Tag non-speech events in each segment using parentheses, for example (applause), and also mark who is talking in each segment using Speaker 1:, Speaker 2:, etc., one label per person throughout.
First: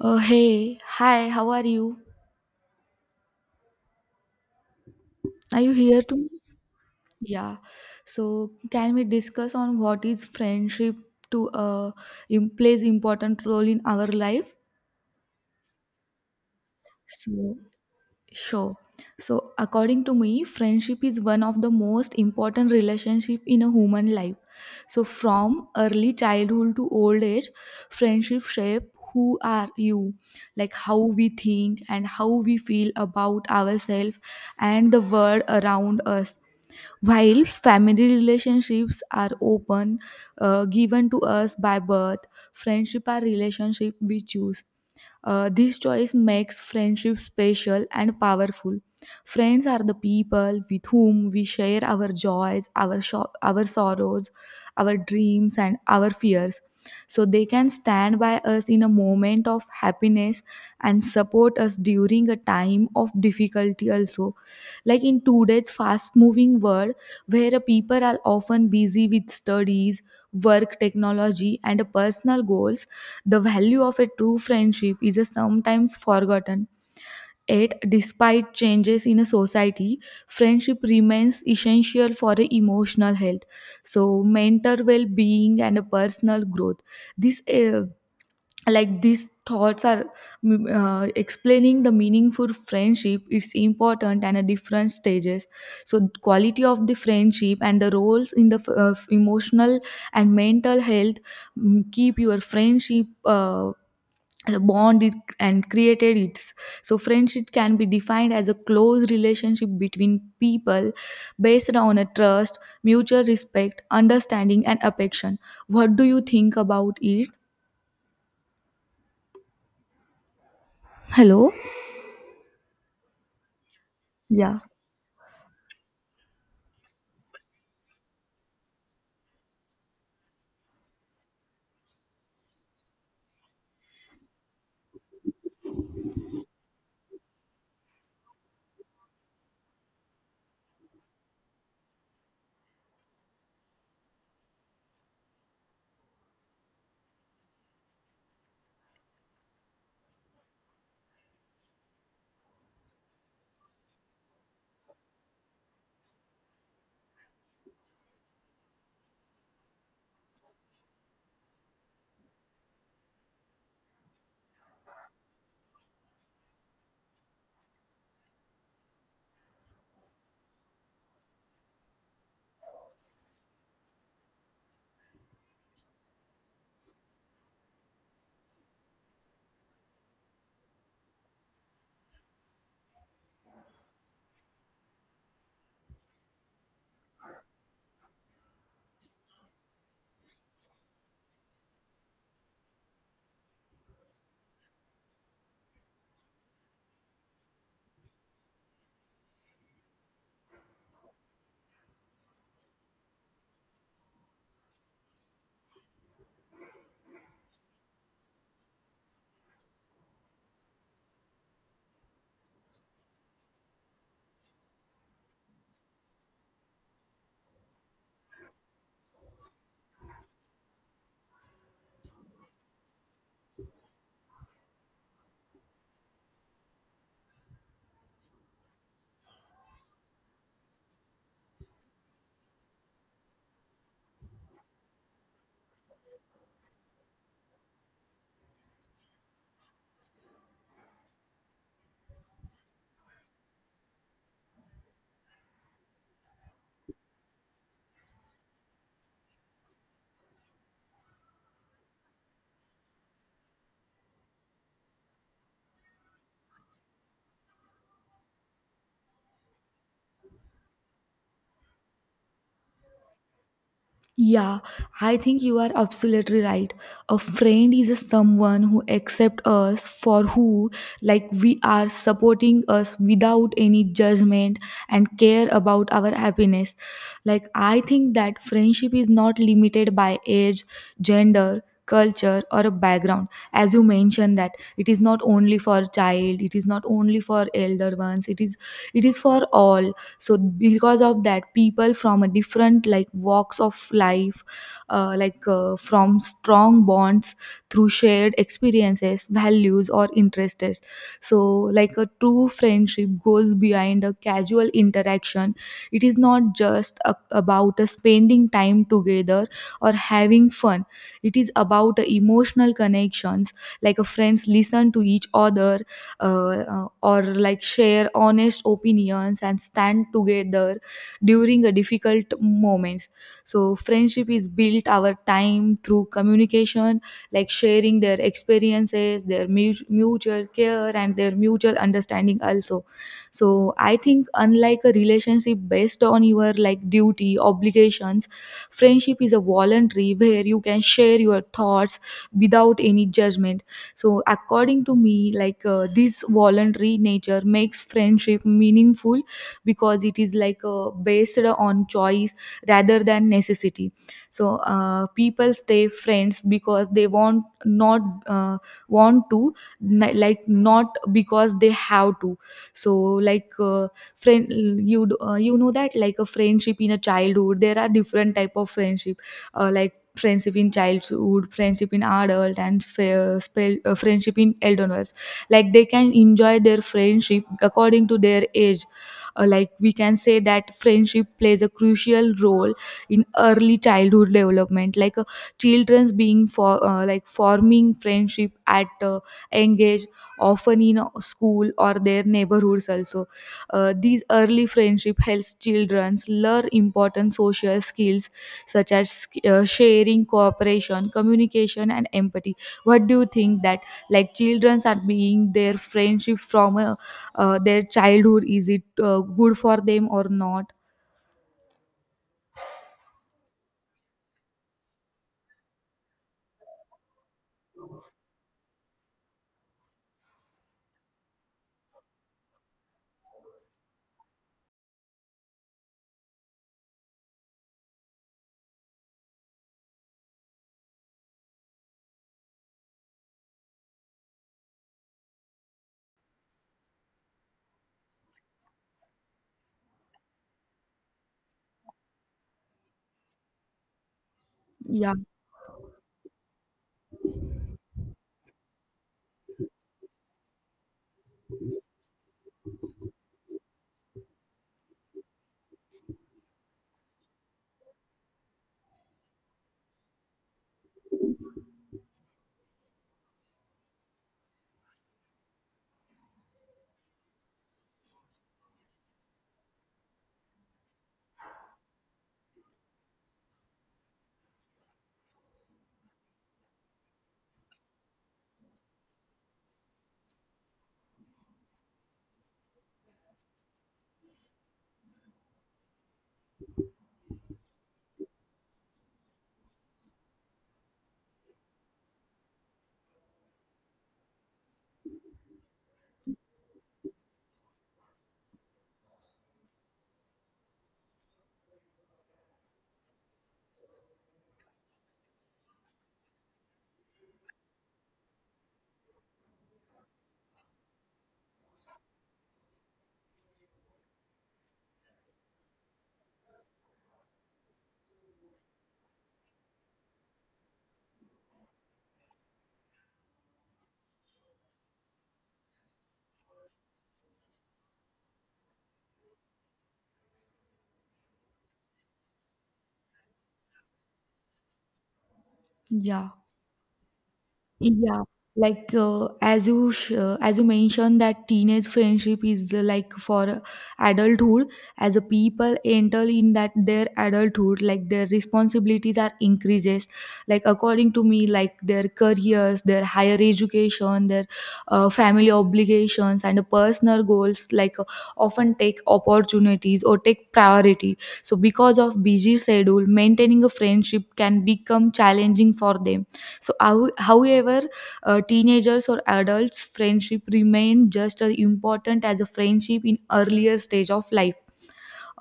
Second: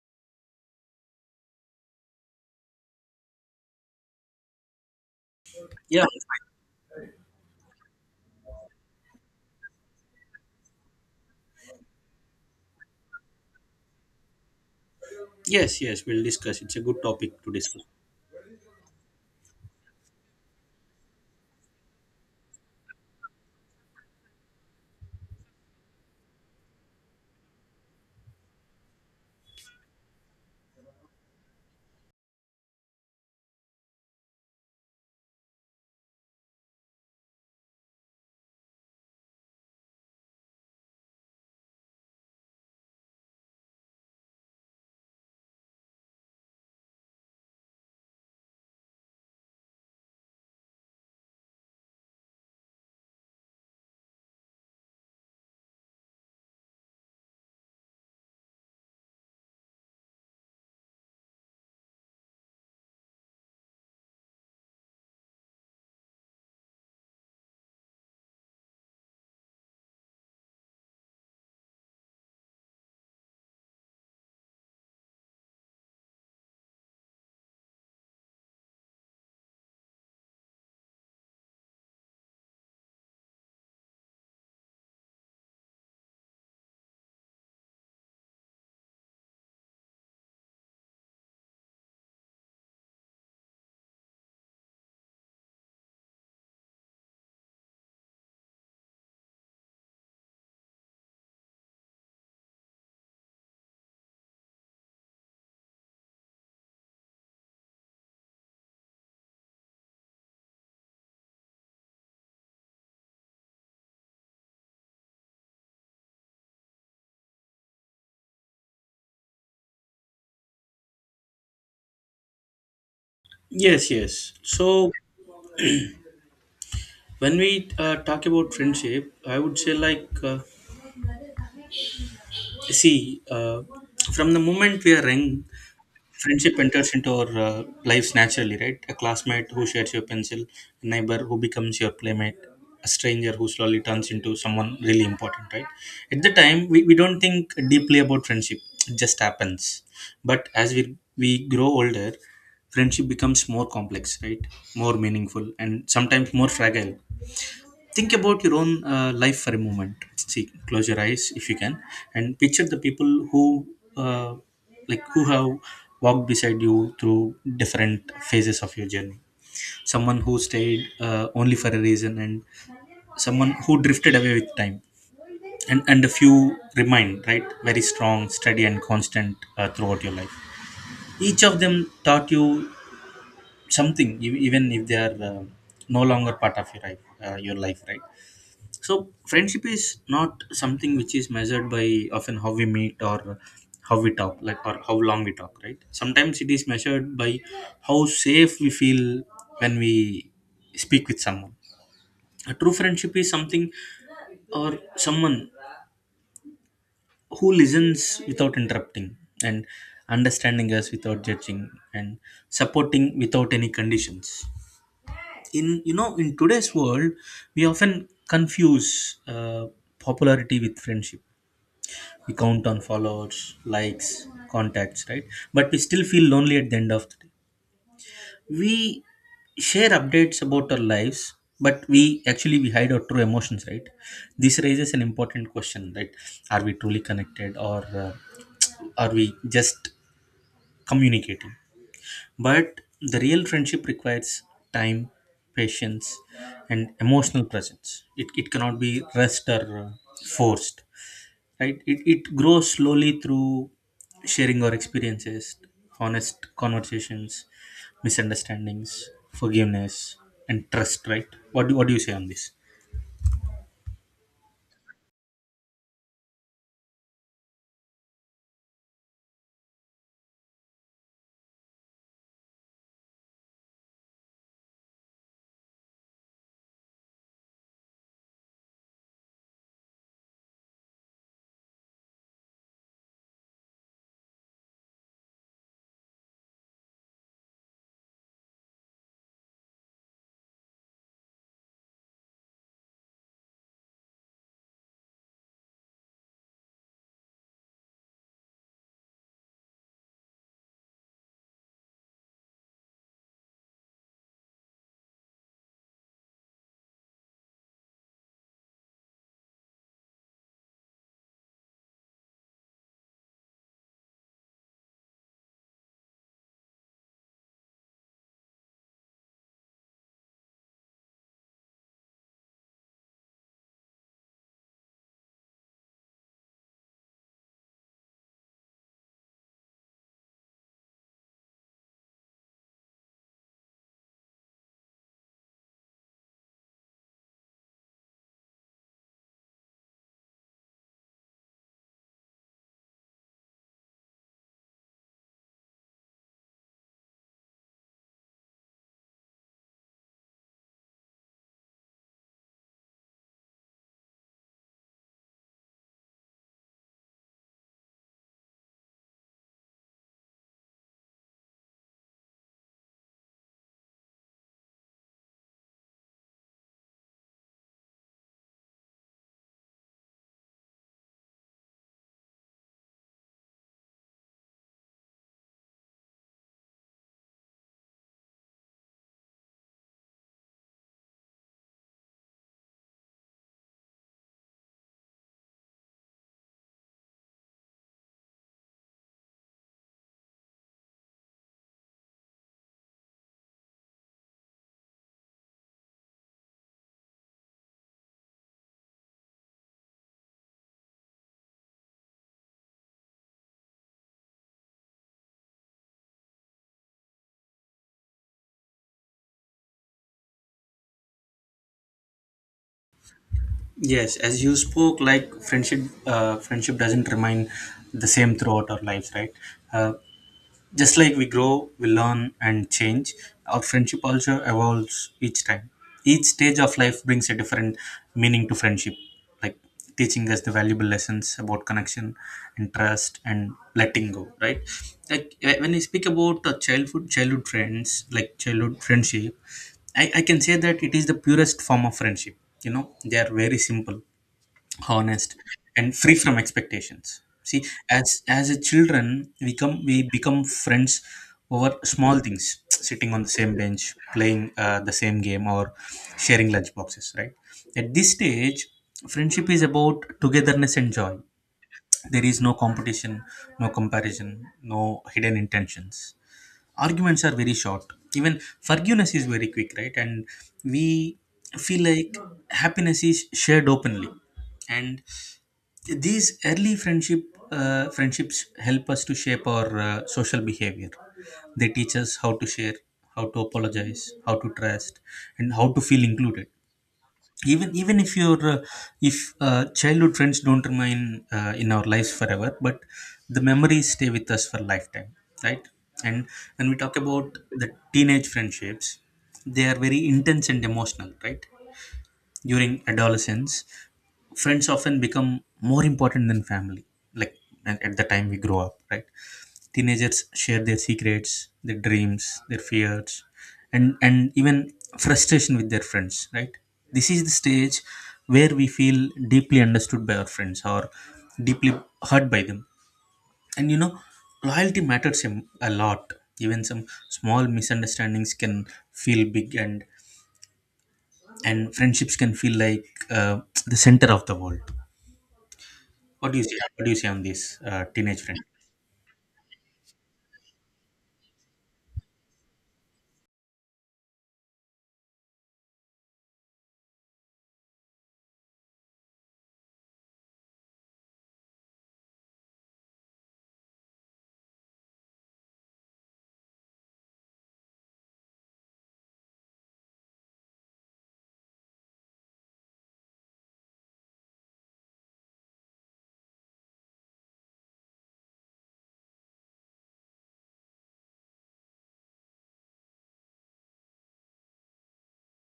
Speaker 1: Hey, hi, how are you? Are you here
Speaker 2: Yeah,
Speaker 1: to me? Yeah. So, can we discuss on what is friendship to im- plays important role in our life?
Speaker 2: yes, we'll discuss. It's a good topic to
Speaker 1: So,
Speaker 2: discuss.
Speaker 1: sure. So, according to me, friendship is one of the most important relationship in a human life. So, from early childhood to old age, friendship shape who are you, like how we think and how we feel about ourselves and the world around us. While family relationships are open, given to us by birth, friendship are relationship we choose. This choice makes friendship special and powerful. Friends are the people with whom we share our joys, our sorrows, our dreams, and our fears. So they can stand by us in a moment of happiness and support us during a time of difficulty also, like in today's fast moving world where people are often busy with studies, work, technology, and personal goals, the value of a true friendship is a sometimes forgotten. Yet, despite changes in a society, friendship remains essential for a emotional health. So, mental well-being and a personal growth. This, uh, like these thoughts are explaining the meaningful friendship. It's important and a different stages. So, quality of the friendship and the roles in the emotional and mental health, keep your friendship, the bond it and created it. So friendship can be defined as a close relationship between people based on a trust, mutual respect, understanding, and affection. What do you think about it? Hello?
Speaker 2: Yes.
Speaker 1: Yeah.
Speaker 2: So when we talk about friendship, I would say see, uh, from the moment we are young, friendship enters into our lives naturally, right? A classmate who shares your pencil, a neighbor who becomes your playmate, a stranger who slowly turns into someone really important, right? At the time, we don't think deeply about friendship, it just happens. But as we grow older, friendship becomes more complex, right? More meaningful, and sometimes more fragile. Think about your own life for a moment. See, close your eyes if you can and picture the people who uh, like who have walked beside you through different phases of your journey. Someone who stayed only for a reason, and someone who drifted away with time, and a few remain, right? Very strong, steady and constant throughout your life. Each of them taught you something, even if they are no longer part of your life, right? So friendship is not something which is measured by often how we meet, or how we talk, like, or how long we talk, right? Sometimes it is measured by how safe we feel when we speak with someone. A true friendship is something or someone who listens without interrupting, and understanding us without judging, and supporting without any conditions. In today's world, we often confuse popularity with friendship. We count on followers, likes, contacts, right? But we still feel lonely at the end of the day. We share updates about our lives, but we actually we hide our true emotions, right? This raises an important question, right? Are we truly connected, or uh, are we just communicating? But the real friendship requires time, patience and emotional presence. It cannot be rushed or forced, right? It grows slowly through sharing our experiences, honest conversations, misunderstandings, forgiveness and trust, right? What do you say on this?
Speaker 1: Yeah, I think you are absolutely right. A friend is a someone who accepts us for who, like we are, supporting us without any judgment and care about our happiness. Like I think that friendship is not limited by age, gender, culture, or a background. As you mentioned that it is not only for child, it is not only for elder ones, it is, it is for all. So because of that, people from a different like walks of life, from strong bonds through shared experiences, values, or interests. So like a true friendship goes behind a casual interaction. It is not just a, about a spending time together or having fun. It is about a emotional connections, like a friends listen to each other, uh, or like share honest opinions and stand together during a difficult moments. So friendship is built our time through communication, like sharing their experiences, their mutual care, and their mutual understanding also. So I think unlike a relationship based on your like duty obligations, friendship is a voluntary where you can share your thoughts without any judgment. So, according to me, this voluntary nature makes friendship meaningful because it is based on choice rather than necessity. So, people stay friends because they want, not uh, want to, like not because they have to. So, friend, you you know that like a friendship in a childhood, there are different type of friendship. Like friendship in childhood, friendship in adult, and friendship in elderness. Like they can enjoy their friendship according to their age. Like we can say that friendship plays a crucial role in early childhood development, children's being for like forming friendship at young age, often in school or their neighborhoods also. Uh, these early friendship helps children learn important social skills such as sharing, cooperation, communication, and empathy. What do you think that like children are being their friendship from their childhood? Is it good for them or not?
Speaker 2: Yes, as you spoke, like friendship, friendship doesn't remain the same throughout our lives, right? uh, Just like we grow, we learn and change, our friendship also evolves each time. Each stage of life brings a different meaning to friendship, like teaching us the valuable lessons about connection and trust and letting go, right? Like when I speak about childhood friends, like childhood friendship, I can say that it is the purest form of friendship. You know, they are very simple,
Speaker 1: Yeah,
Speaker 2: honest and free from expectations. See, as a children we come we become friends over small things, sitting on the same bench, playing the same game, or sharing lunch boxes, right? At this stage friendship is about togetherness and joy. There is no competition, no comparison, no hidden intentions. Arguments are very short, even forgiveness is very quick, right? And we feel like happiness is shared openly. And these early friendships help us to shape our social behavior. They teach us how to share, how to apologize, how to trust, and how to feel included. Even if your if childhood friends don't remain in our lives forever, but the memories stay with us for lifetime, right? And when we talk about the teenage friendships, they are very intense and emotional, right? During adolescence, friends often become more important than family, like at the time we grow up, right? Teenagers share their secrets, their dreams, their fears, and even frustration with their friends, right? This is the stage where we feel deeply understood by our friends, or deeply hurt by them. And you know, loyalty matters him a lot. Even some small misunderstandings can feel big, and friendships can feel like uh, the center of the world.
Speaker 1: yeah.
Speaker 2: What do you say? What do you say on this teenage
Speaker 1: Yeah,
Speaker 2: friend?
Speaker 1: as you mentioned that teenage friendship is like for adulthood. As a people enter in that their adulthood, like their responsibilities are increases. Like according to me, like their careers, their higher education, their family obligations and personal goals, often take opportunities or take priority. So because of busy schedule, maintaining a friendship can become challenging for them. So, how, however, teenagers or adults friendship remain just as important as a friendship in earlier stage of life.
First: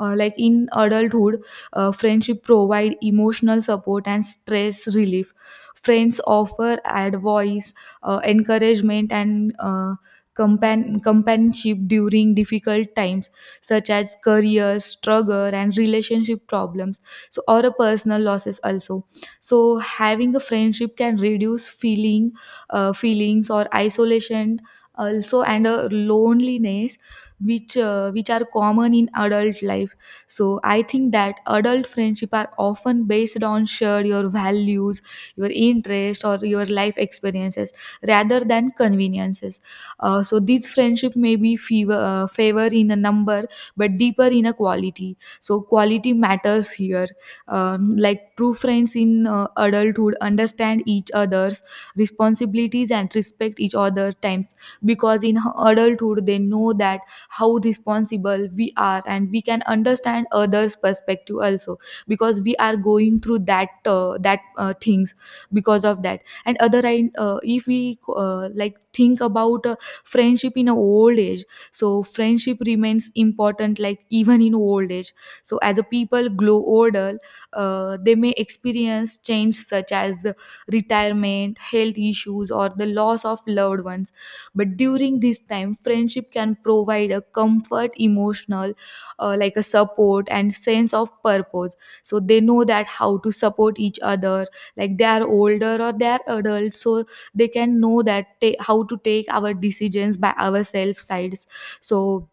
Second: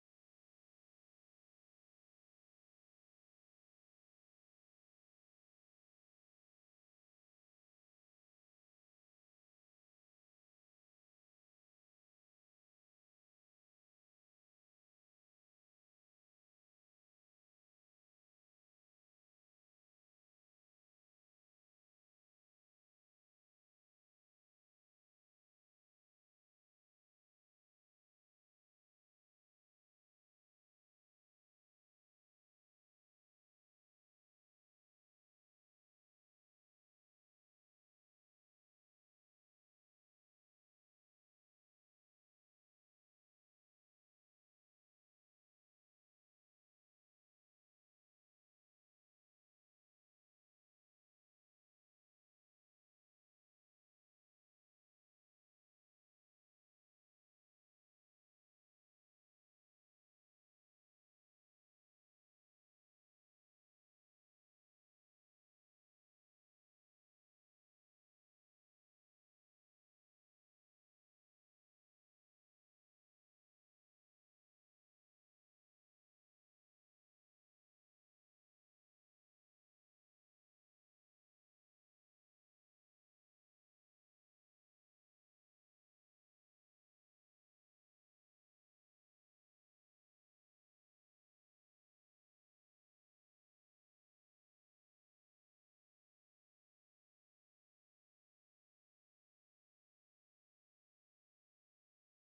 Speaker 1: Like in adulthood, friendship provide emotional support and stress relief. Friends offer advice, encouragement, and companionship during difficult times, such as career struggle and relationship problems. So, or a personal losses also. So, having a friendship can reduce feeling, feelings or isolation also, and a loneliness which are common in adult life. So I think that adult friendship are often based on shared your values, your interest, or your life experiences rather than conveniences. So these friendship may be fever, favor in a number but deeper in a quality. So quality matters here. Like true friends in adulthood understand each other's responsibilities and respect each other times. Because in adulthood they know that how responsible we are and we can understand others perspective also, because we are going through that things. Because of that and other end, if we like think about friendship in a old age. So friendship remains important like even in old age. So as a people grow older, they may experience change such as the retirement, health issues, or the loss of loved ones. But during this time friendship can provide a comfort, emotional, like a support and sense of purpose. So they know that how to support each other, like they are older or they are adult. So they can know that ta- how to take our decisions by ourselves sides. So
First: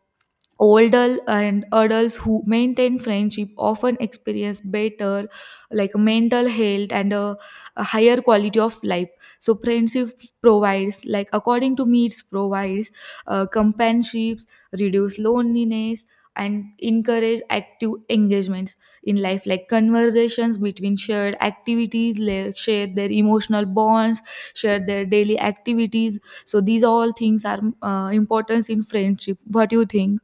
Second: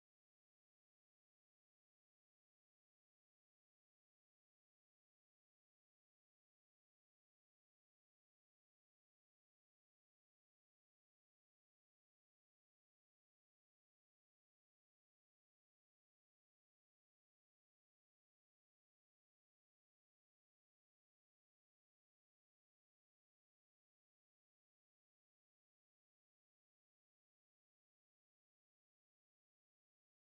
Speaker 1: older and adults who maintain friendship often experience better like mental health and a higher quality of life. So friendship provides, like according to me, it provides companionships, reduce loneliness, and encourage active engagements in life, like conversations between shared activities, share their emotional bonds, share their daily activities. So these all things are importance in friendship. What do you think?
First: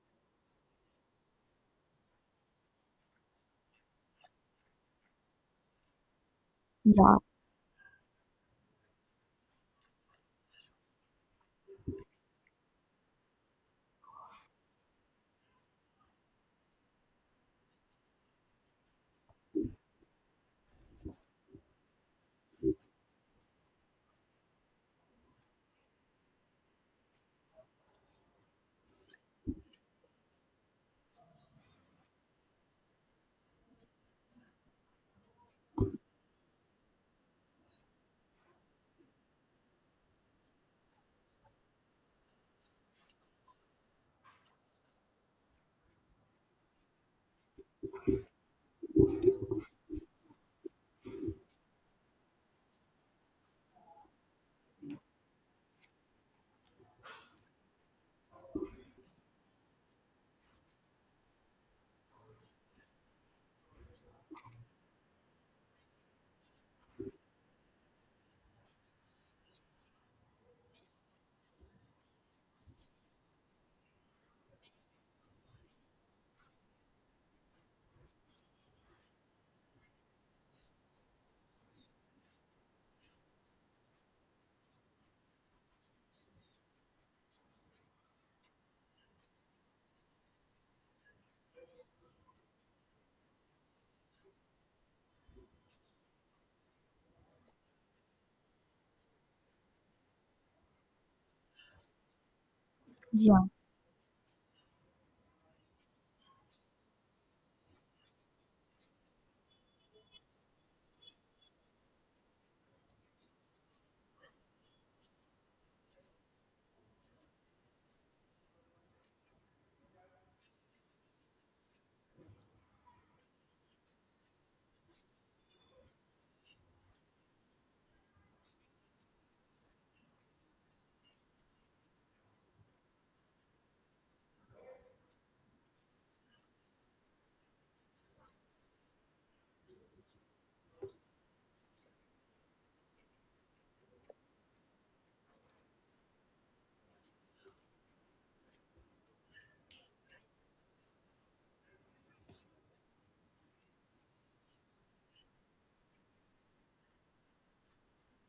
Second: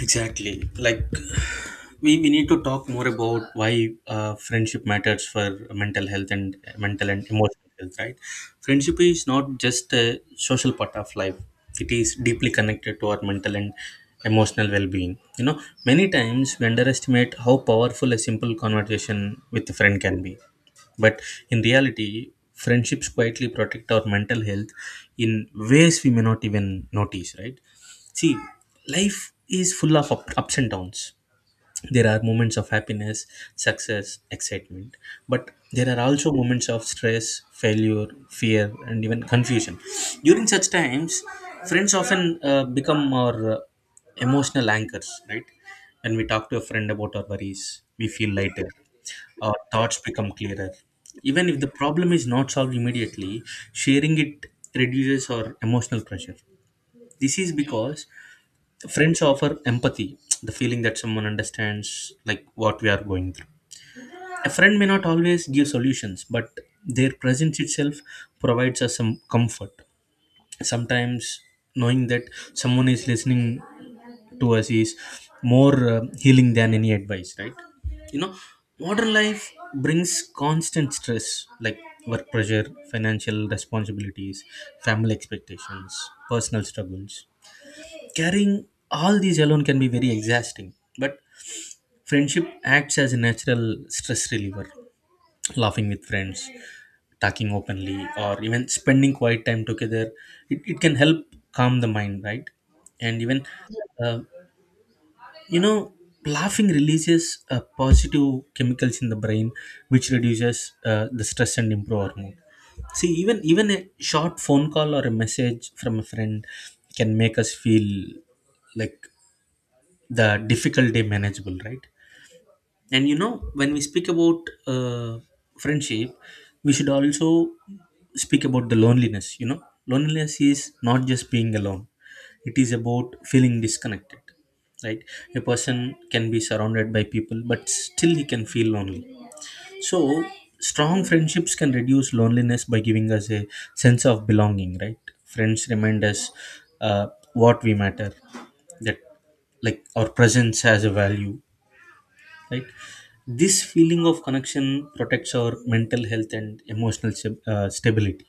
Speaker 2: Exactly. Like we need to talk more about why friendship matters for mental health and mental
Speaker 1: Я,
Speaker 2: and emotional health, right? Friendship is not just a social part of life. It is deeply connected to our mental and emotional well-being. You know, many times we underestimate how powerful a simple conversation with a friend can be. But in reality, friendships quietly protect our mental health in ways we may not even notice, right? See, life is full of ups and downs. There are moments of happiness, success, excitement, but there are also moments of stress, failure, fear, and even confusion. During such times, friends often become our emotional anchors, right? When we talk to a friend about our worries, we feel lighter, our thoughts become clearer. Even if the problem is not solved immediately, sharing it reduces our emotional pressure. This is because friends offer empathy, the feeling that someone understands like what we are going through. A friend may not always give solutions, but their presence itself provides us some comfort. Sometimes knowing that someone is listening to us is more healing than any advice, right? You know, modern life brings constant stress, like work pressure, financial responsibilities, family expectations, personal struggles. Carrying all these alone can be very exhausting, but friendship acts as a natural stress reliever. Laughing with friends, talking openly, or even spending quiet time together, it can help calm the mind, right? And
Speaker 1: я.
Speaker 2: uh, you know, laughing releases positive chemicals in the brain, which reduces the stress and improve our mood. See, even a short phone call or a message from a friend can make us feel like the difficulty manageable, right? And you know, when we speak about uh, friendship, we should also speak about the loneliness. You know, loneliness is not just being alone, it is about feeling disconnected, right? A person can be surrounded by people but still he can feel lonely. So, strong friendships can reduce loneliness by giving us a sense of belonging, right? Friends remind us uh, what we matter, that like our presence has a value, right? This feeling of connection protects our mental health and emotional stability.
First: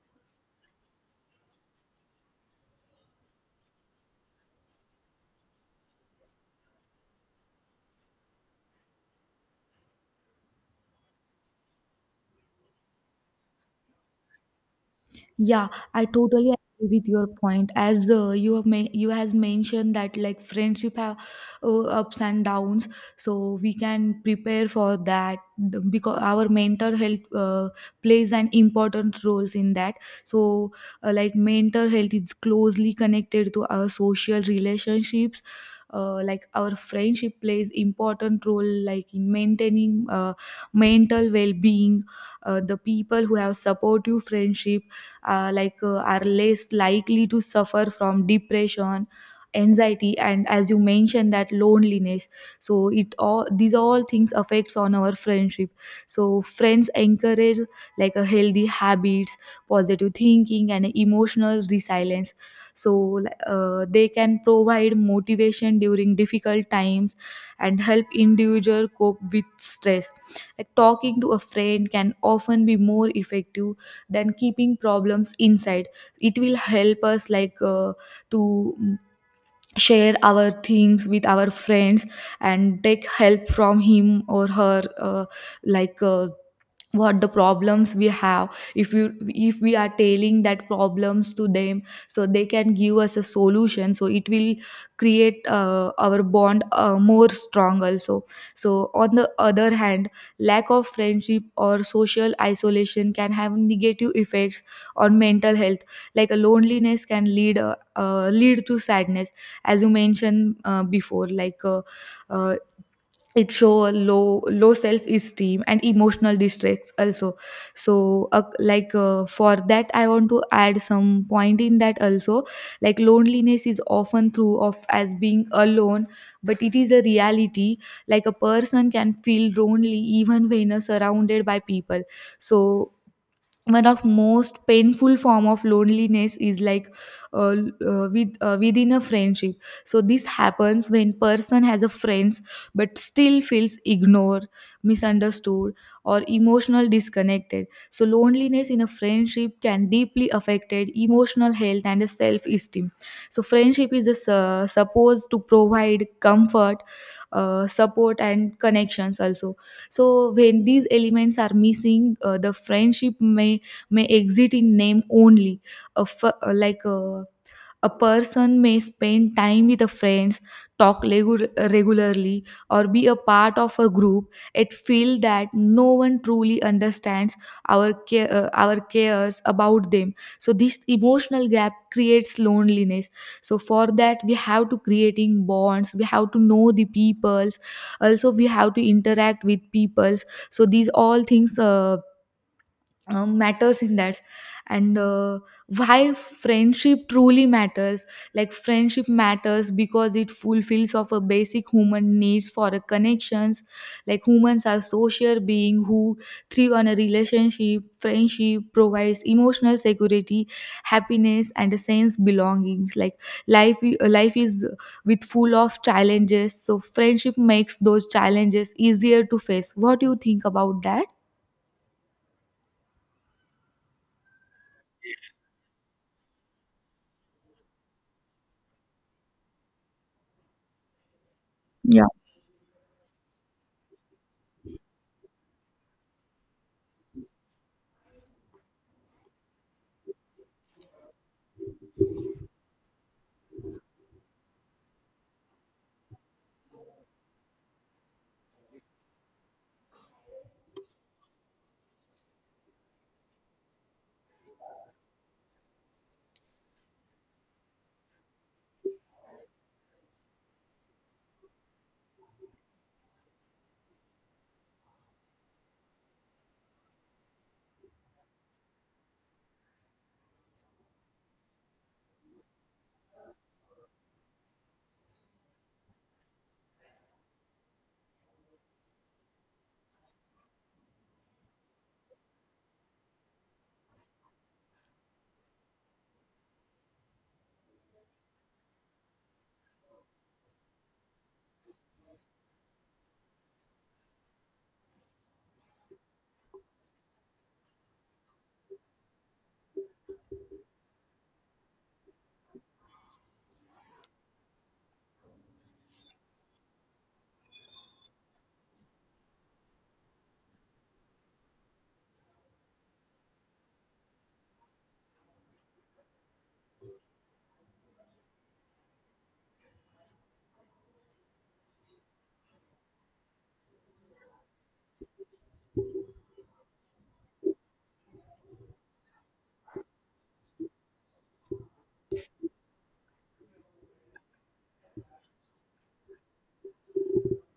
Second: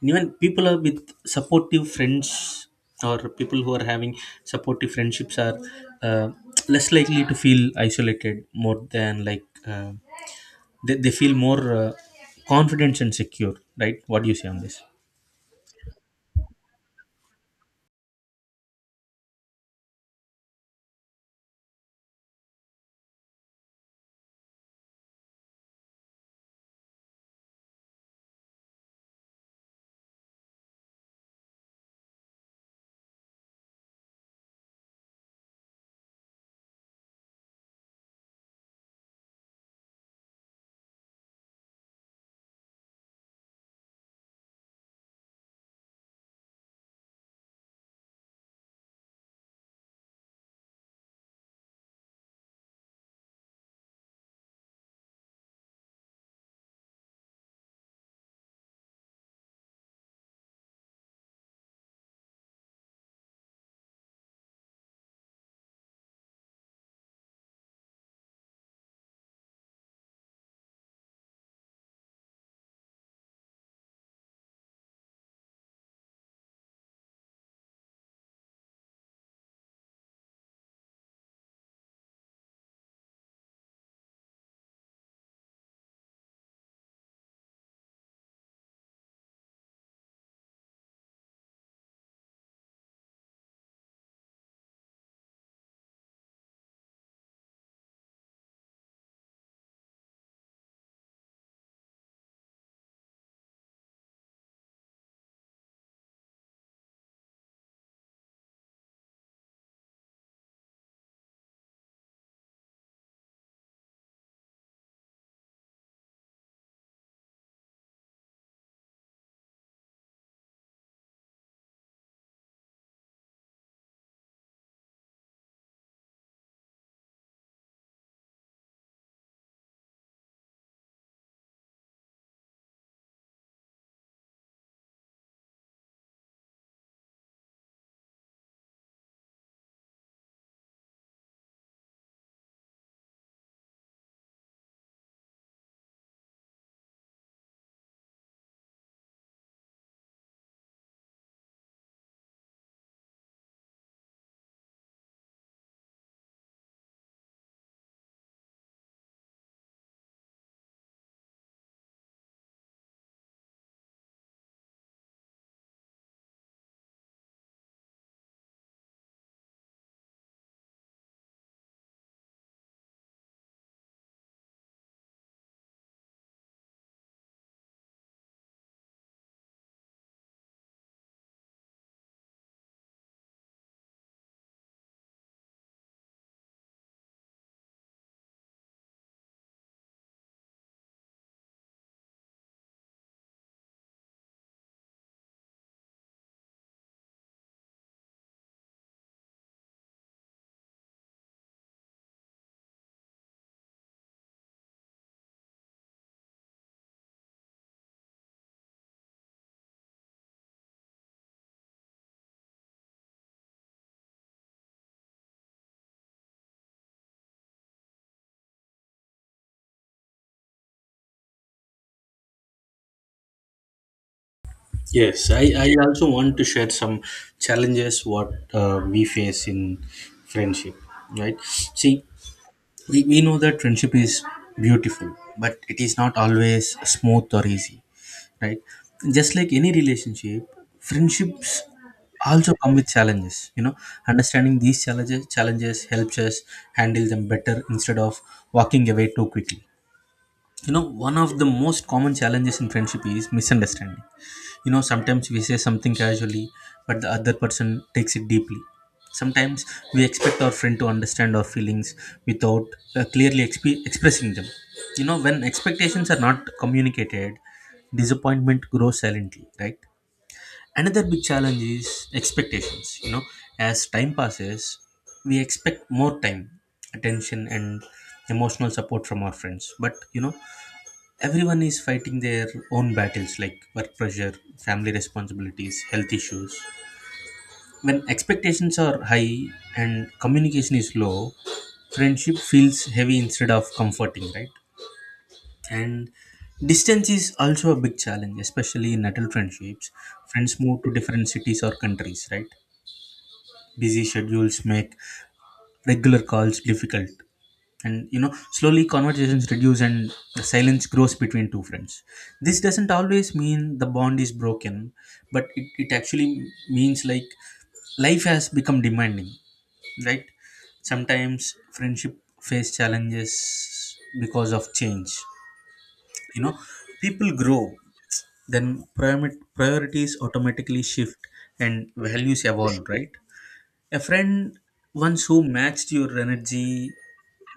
Speaker 2: And even people are with supportive friends, or people who are having supportive friendships, are uh, less likely to feel isolated more than like. They feel more confident and secure, right? What do you say on this?
Speaker 1: Yeah, I totally agree with your point. As you have you has mentioned that like friendship have ups and downs, so we can prepare for that because our mental health plays an important roles in that. So like mental health is closely connected to our social relationships. Like our friendship plays important role like in maintaining mental well-being. The people who have supportive friendship, are less likely to suffer from depression, anxiety, and as you mentioned that loneliness. So it, all these all things affects on our friendship. So friends encourage like a healthy habits, positive thinking, and emotional resilience. So they can provide motivation during difficult times and help individual cope with stress. Like talking to a friend can often be more effective than keeping problems inside. It will help us to share our things with our friends and take help from him or her, like uh, what the problems we have. If you, if we are telling that problems to them, so they can give us a solution. So it will create our bond more strong also. So on the other hand, lack of friendship or social isolation can have negative effects on mental health. Like a loneliness can lead lead to sadness, as you mentioned before, uh, it show a low, low self esteem and emotional distress also. So for that I want to add some point in that also. Like loneliness is often through of as being alone, but it is a reality. Like a person can feel lonely even when surrounded by people. So one of most painful form of loneliness is uh, within a friendship. So this happens when person has a friends but still feels ignored, misunderstood, or emotional disconnected. So loneliness in a friendship can deeply affected emotional health and self esteem. So friendship is a, supposed to provide comfort, support, and connections also. So when these elements are missing, the friendship may exist in name only. A f- like a person may spend time with a friends, talk regularly, or be a part of a group. It feel that no one truly understands our care, our cares about them. So this emotional gap creates loneliness. So for that, we have to creating bonds. We have to know the peoples. Also, we have to interact with peoples. So these all things. Matters in that and why friendship truly matters. Like friendship matters because it fulfills of a basic human needs for a connections. Like humans are social being who thrive on a relationship. Friendship provides emotional security, happiness and a sense belongings. Like life is with full of challenges, so friendship makes those challenges easier to face. What do you think about that?
Speaker 2: Yes, I also want to share some challenges what we face in friendship, right?
Speaker 1: Yeah.
Speaker 2: See, we know that friendship is beautiful, but it is not always smooth or easy, right? Just like any relationship, friendships also come with challenges, you know. Understanding these challenges helps us handle them better instead of walking away too quickly. You know, one of the most common challenges in friendship is misunderstanding. You know, sometimes we say something casually, but the other person takes it deeply. Sometimes we expect our friend to understand our feelings without clearly expressing them. You know, when expectations are not communicated, disappointment grows silently, right? Another big challenge is expectations. You know, as time passes, we expect more time, attention and emotional support from our friends. But you know, everyone is fighting their own battles, like work pressure, family responsibilities, health issues. When expectations are high and communication is low, friendship feels heavy instead of comforting, right? And distance is also a big challenge, especially in adult friendships. Friends move to different cities or countries, right? Busy schedules make regular calls difficult, and you know, slowly conversations reduce and the silence grows between two friends. This doesn't always mean the bond is broken, but it actually means like life has become demanding, right? Sometimes friendship face challenges because of change. You know, people grow, then priorities automatically shift, and values evolve, right? A friend once who matched your energy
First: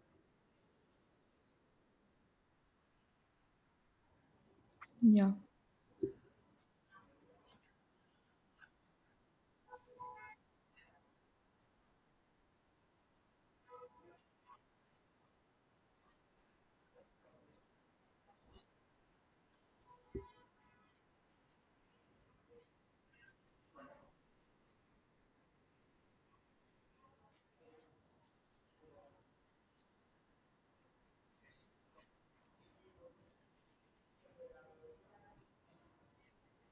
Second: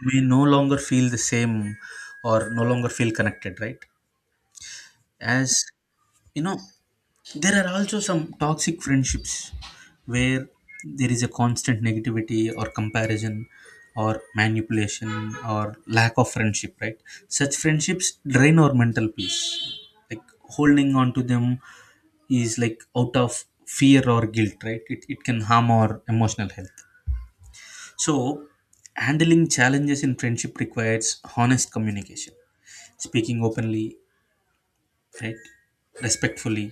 Speaker 2: may no longer feel the same, or no longer feel connected, right?
Speaker 1: Yeah.
Speaker 2: As you know, there are also some toxic friendships where there is a constant negativity, or comparison, or manipulation, or lack of friendship, right? Such friendships drain our mental peace. Like holding on to them is like out of fear or guilt, right? It can harm our emotional health. So handling challenges in friendship requires honest communication, speaking openly, right? Respectfully.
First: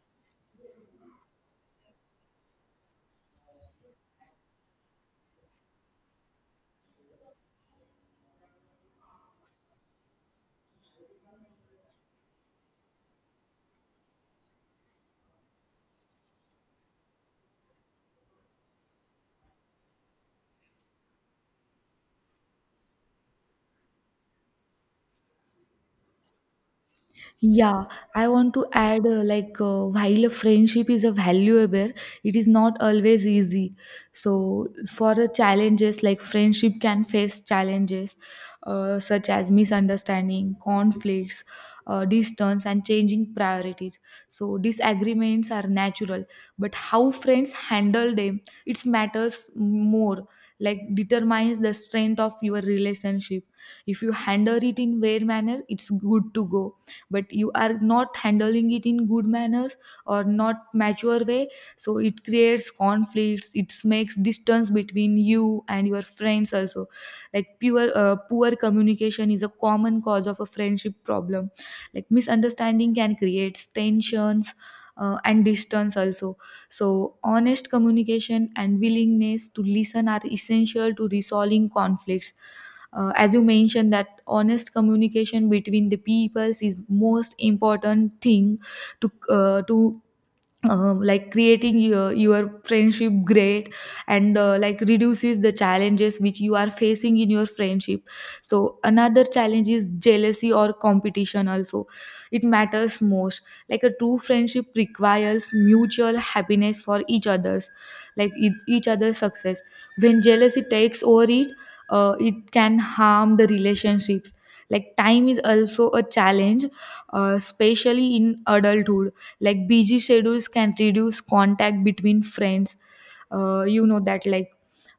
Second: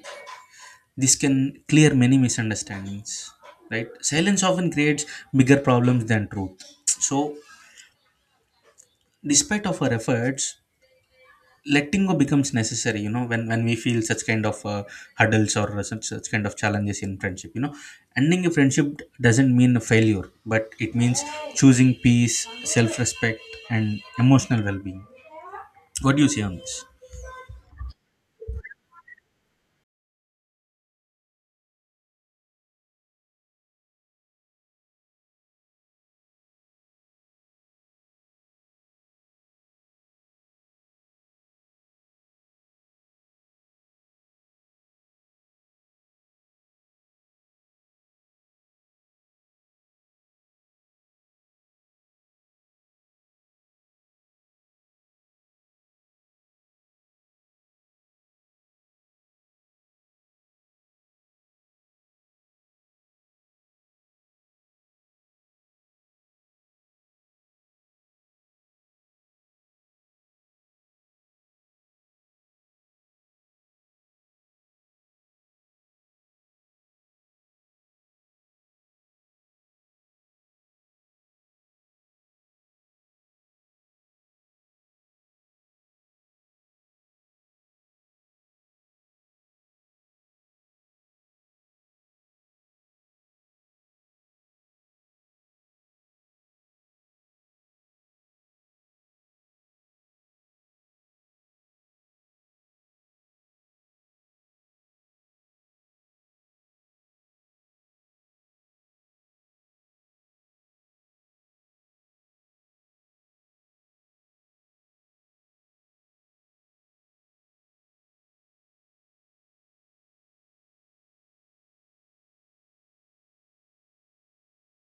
Speaker 2: This can clear many misunderstandings, right? Silence often creates bigger problems than truth. So, despite of our efforts, letting go becomes necessary. You know, when we feel such kind of hurdles, or such kind of challenges in friendship, you know, ending a friendship doesn't mean a failure, but it means choosing peace, self-respect, and emotional well-being. What do you say on this?
Speaker 1: Yeah, I want to add like while a friendship is a valuable, it is not always easy. So for the challenges, like friendship can face challenges such as misunderstanding, conflicts, distance, and changing priorities. So disagreements are natural, but how friends handle them it matters more. Like determines the strength of your relationship. If you handle it in fair manner, it's good to go, but you are not handling it in good manners or not mature way, so it creates conflicts. It makes distance between you and your friends also. Like pure poor communication is a common cause of a friendship problem. Like misunderstanding can create tensions, and distance also. So honest communication and willingness to listen are essential to resolving conflicts. As you mentioned that honest communication between the peoples is most important thing to like creating your friendship great, and like reduces the challenges which you are facing in your friendship. So another challenge is jealousy or competition also. It matters most. Like a true friendship requires mutual happiness for each other's, like each other's success. When jealousy takes over it, it can harm the relationships. Like time is also a challenge, especially in adulthood. Like busy schedules can reduce contact between friends. You know that like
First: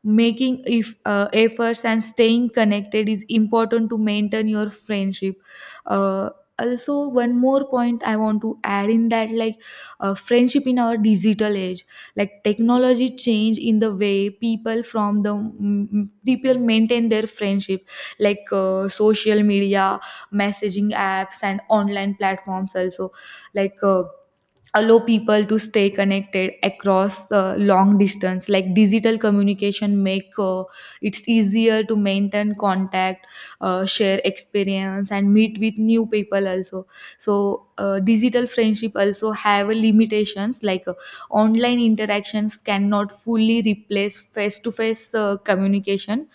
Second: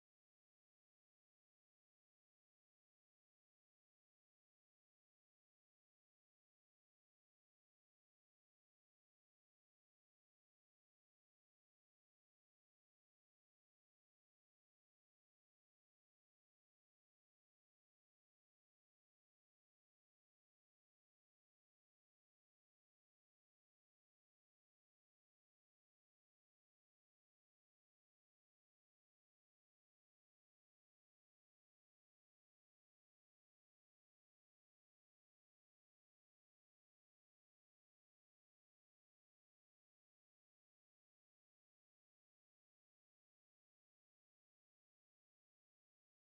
Speaker 1: making if efforts and staying connected is important to maintain your friendship. uh, Also, one more point I want to add in that, like, friendship in our digital age. Like technology change in the way people from the mm, mm, people maintain their friendship. Like social media, messaging apps and online platforms also, like uh, allow people to stay connected across long distance. Like digital communication make it's easier to maintain contact, share experience and meet with new people also. So digital friendship also have a limitations. Online interactions cannot fully replace face to face communication.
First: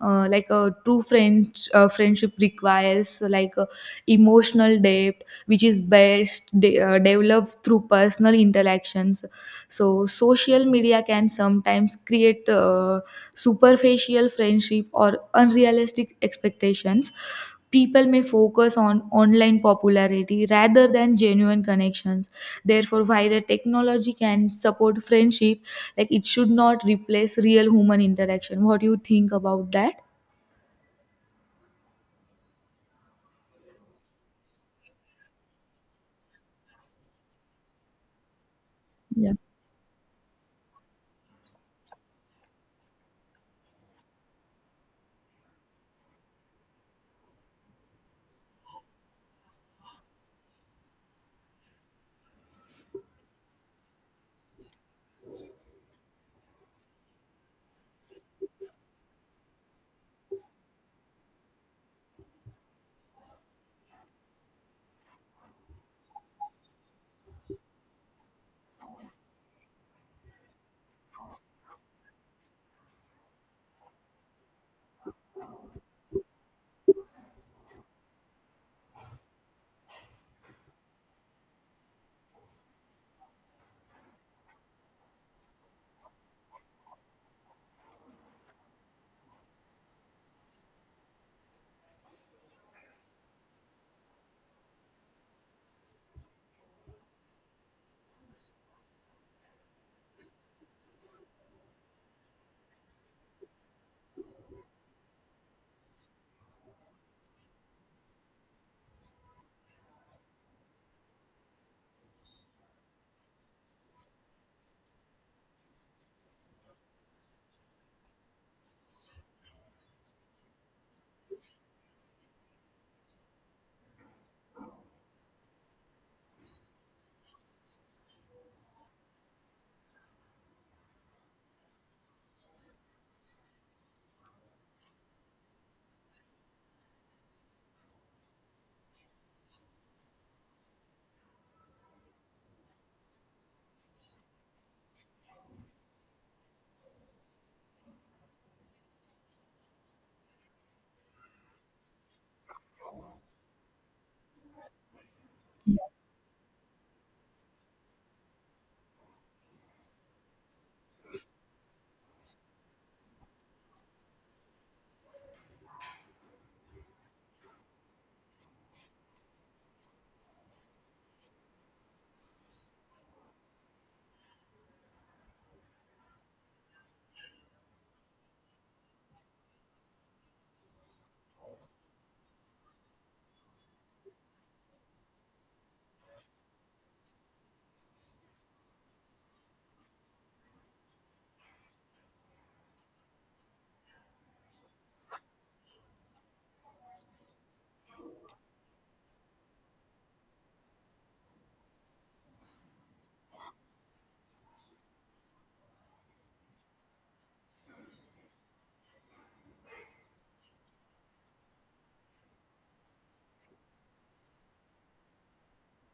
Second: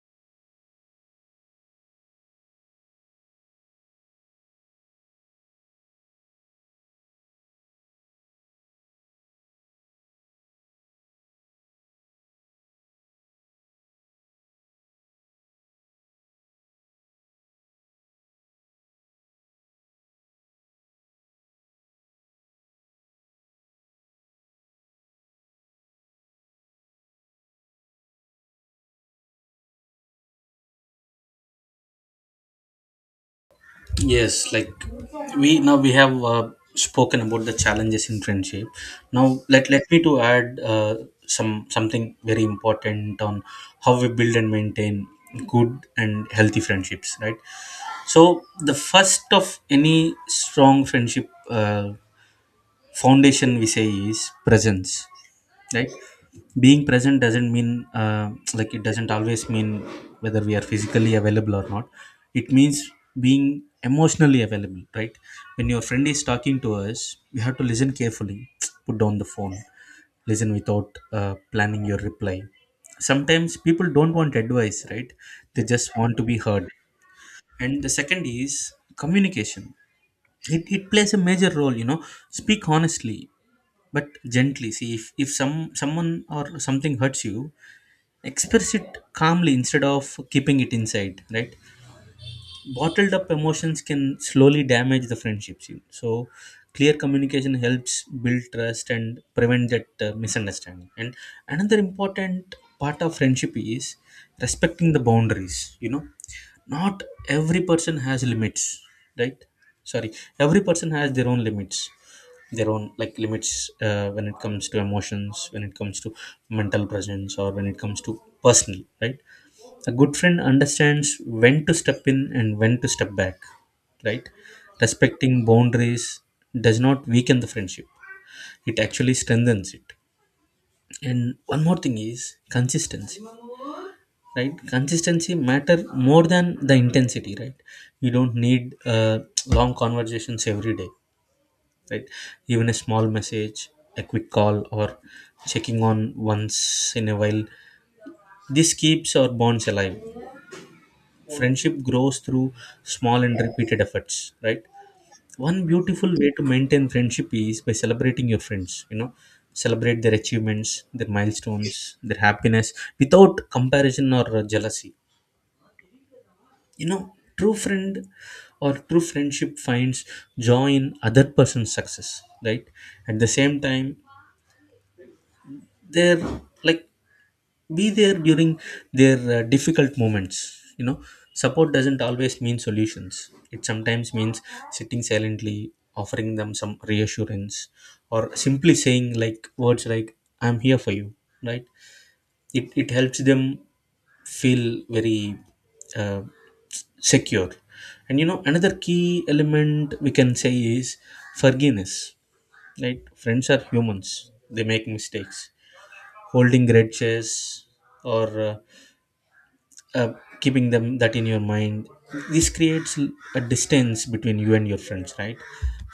Speaker 1: Like a true friend friendship requires emotional depth, which is best developed through personal interactions. So social media can sometimes create superficial friendship or unrealistic expectations. People may focus on online popularity rather than genuine connections. Therefore, while the technology can support friendship, like it should not replace real human interaction. What do you think about that?
Speaker 2: Yes, like we now we have spoken about the challenges in friendship.
Speaker 1: Yeah.
Speaker 2: Now let me to add some something very important on how we build and maintain good and healthy friendships, right? So the first of any strong friendship foundation we say is presence, right? Being present doesn't mean , it doesn't always mean whether we are physically available or not. It means being emotionally available, right? When your friend is talking to us, you have to listen carefully, (tsk) put down the phone, listen without planning your reply. Sometimes people don't want advice, right? They just want to be heard. And the second is communication. It plays a major role, you know. Speak honestly but gently. See if someone or something hurts you, express it calmly instead of keeping it inside, right? Bottled up emotions can slowly damage the friendships you. So clear communication helps build trust and prevent that misunderstanding. And another important part of friendship is respecting the boundaries, you know. Not every person has limits, right? Sorry, every person has their own limits, their own like limits, when it comes to emotions, when it comes to mental presence, or when it comes to personal, right? A good friend understands when to step in and when to step back, right? Respecting boundaries does not weaken the friendship, it actually strengthens it. And one more thing is consistency, right? Consistency matter more than the intensity, right? You don't need long conversations every day, right? Even a small message, a quick call, or checking on once in a while. This keeps our bonds alive. Friendship grows through small and repeated efforts, right? One beautiful way to maintain friendship is by celebrating your friends, you know. Celebrate their achievements, their milestones, their happiness without comparison or jealousy. You know, true friendship finds joy in other person's success, right? At the same time, they're like, be there during their difficult moments, you know. Support doesn't always mean solutions. It sometimes means sitting silently, offering them some reassurance, or simply saying like words like, "I'm here for you," right? It helps them feel very uh, secure. And you know, another key element we can say is forgiveness, right? Friends are humans, they make mistakes. Holding grudges or uh, keeping them that in your mind, this creates a distance between you and your friends, right?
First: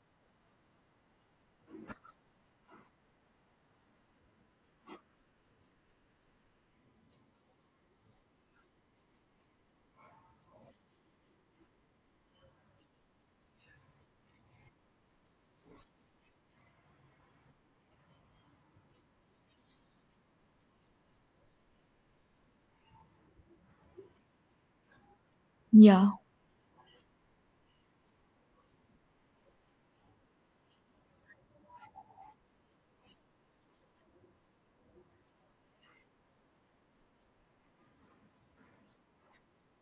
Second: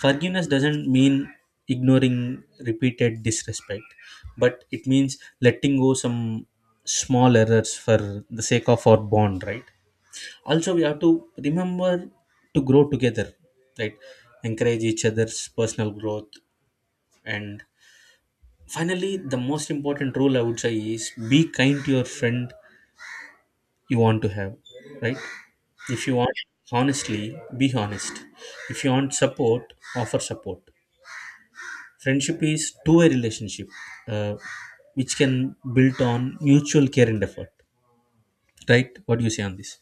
Speaker 2: Forgiveness doesn't mean ignoring repeated disrespect, but it means letting go some small errors for the sake of our bond, right? Also, we have to remember to grow together, right? Encourage each other's personal growth. And finally, the most important rule I would say is be kind to your friend. You want to have, right? If
Speaker 1: Yeah.
Speaker 2: you want honestly, be honest. If you want support, offer support. Friendship is two-way relationship, uh, which can build on mutual care and effort. Right? What do you say on this?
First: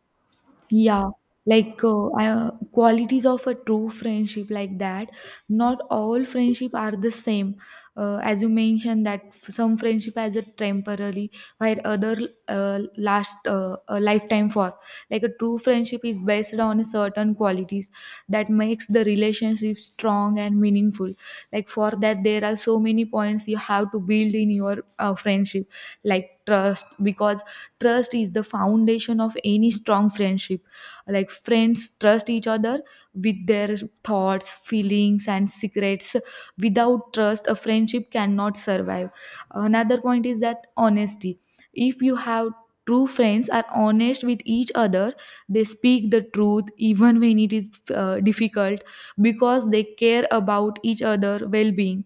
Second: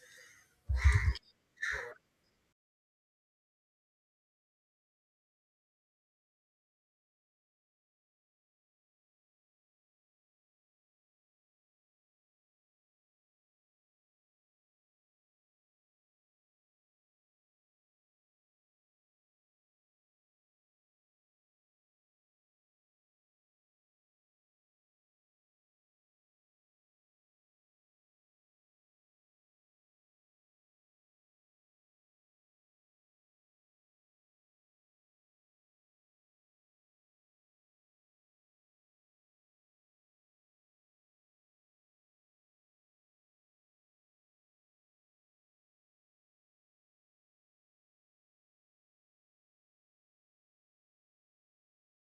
Speaker 1: Yeah, like qualities of a true friendship like that. Not all friendship are the same. As you mentioned that some friendship as a temporary, while other last a lifetime for. Like a true friendship is based on certain qualities that makes the relationship strong and meaningful. Like for that, there are so many points you have to build in your friendship, like trust, because trust is the foundation of any strong friendship. Like friends trust each other with their thoughts, feelings and secrets. Without trust a friendship cannot survive. Another point is that honesty. If you have true friends are honest with each other, they speak the truth even when it is difficult, because they care about each other well-being.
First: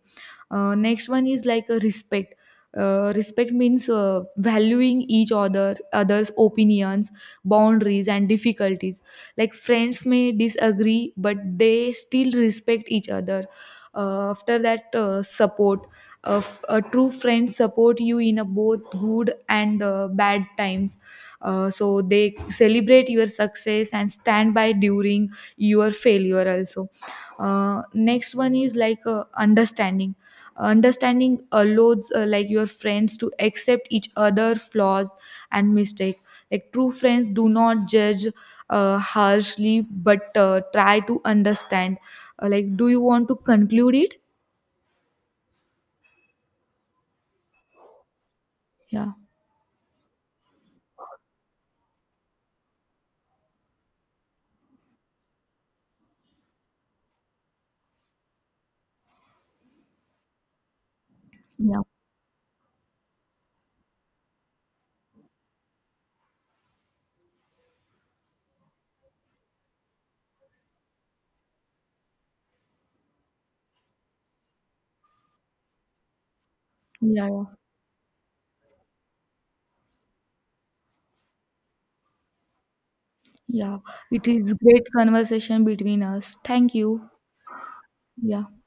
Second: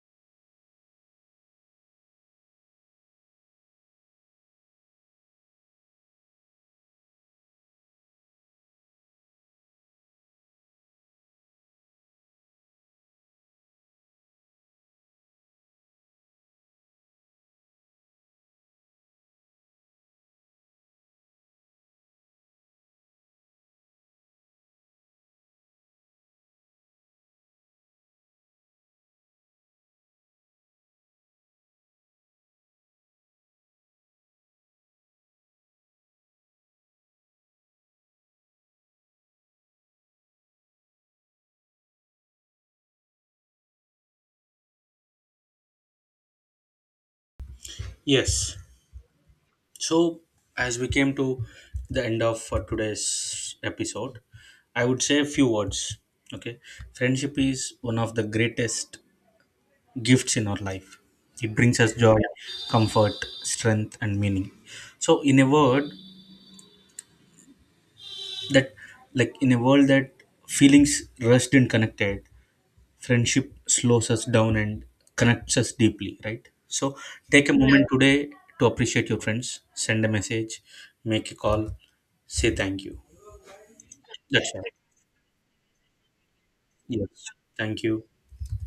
Speaker 1: Next one is like a respect. Respect means valuing each other's opinions, boundaries and difficulties. Like friends may disagree but they still respect each other. After that, support. A, a true friend support you in a both good and bad times. So they celebrate your success and stand by during your failure also. Next one is like understanding. Understanding allows like your friends to accept each other flaws and mistake. Like true friends do not judge harshly but try to understand. Like, do you want to conclude it?
Speaker 2: Yes.
Speaker 1: Yeah.
Speaker 2: So as we came to the end of today's episode, I would say a few words. Okay, friendship is one of the greatest gifts in our life. It brings
Speaker 1: Yeah.
Speaker 2: us joy, comfort, strength, and meaning. So, in a word, that like in a world that feelings rushed and connected, friendship slows us down and connects us deeply, right? So
Speaker 1: Yeah. Yeah.
Speaker 2: take a Yeah. moment today to appreciate your friends. Send a message, make a call, say thank you.
Speaker 1: Yeah, it
Speaker 2: That's
Speaker 1: is
Speaker 2: all.
Speaker 1: great conversation between us, thank you.
Speaker 2: Yes, thank you.
Speaker 1: Yeah.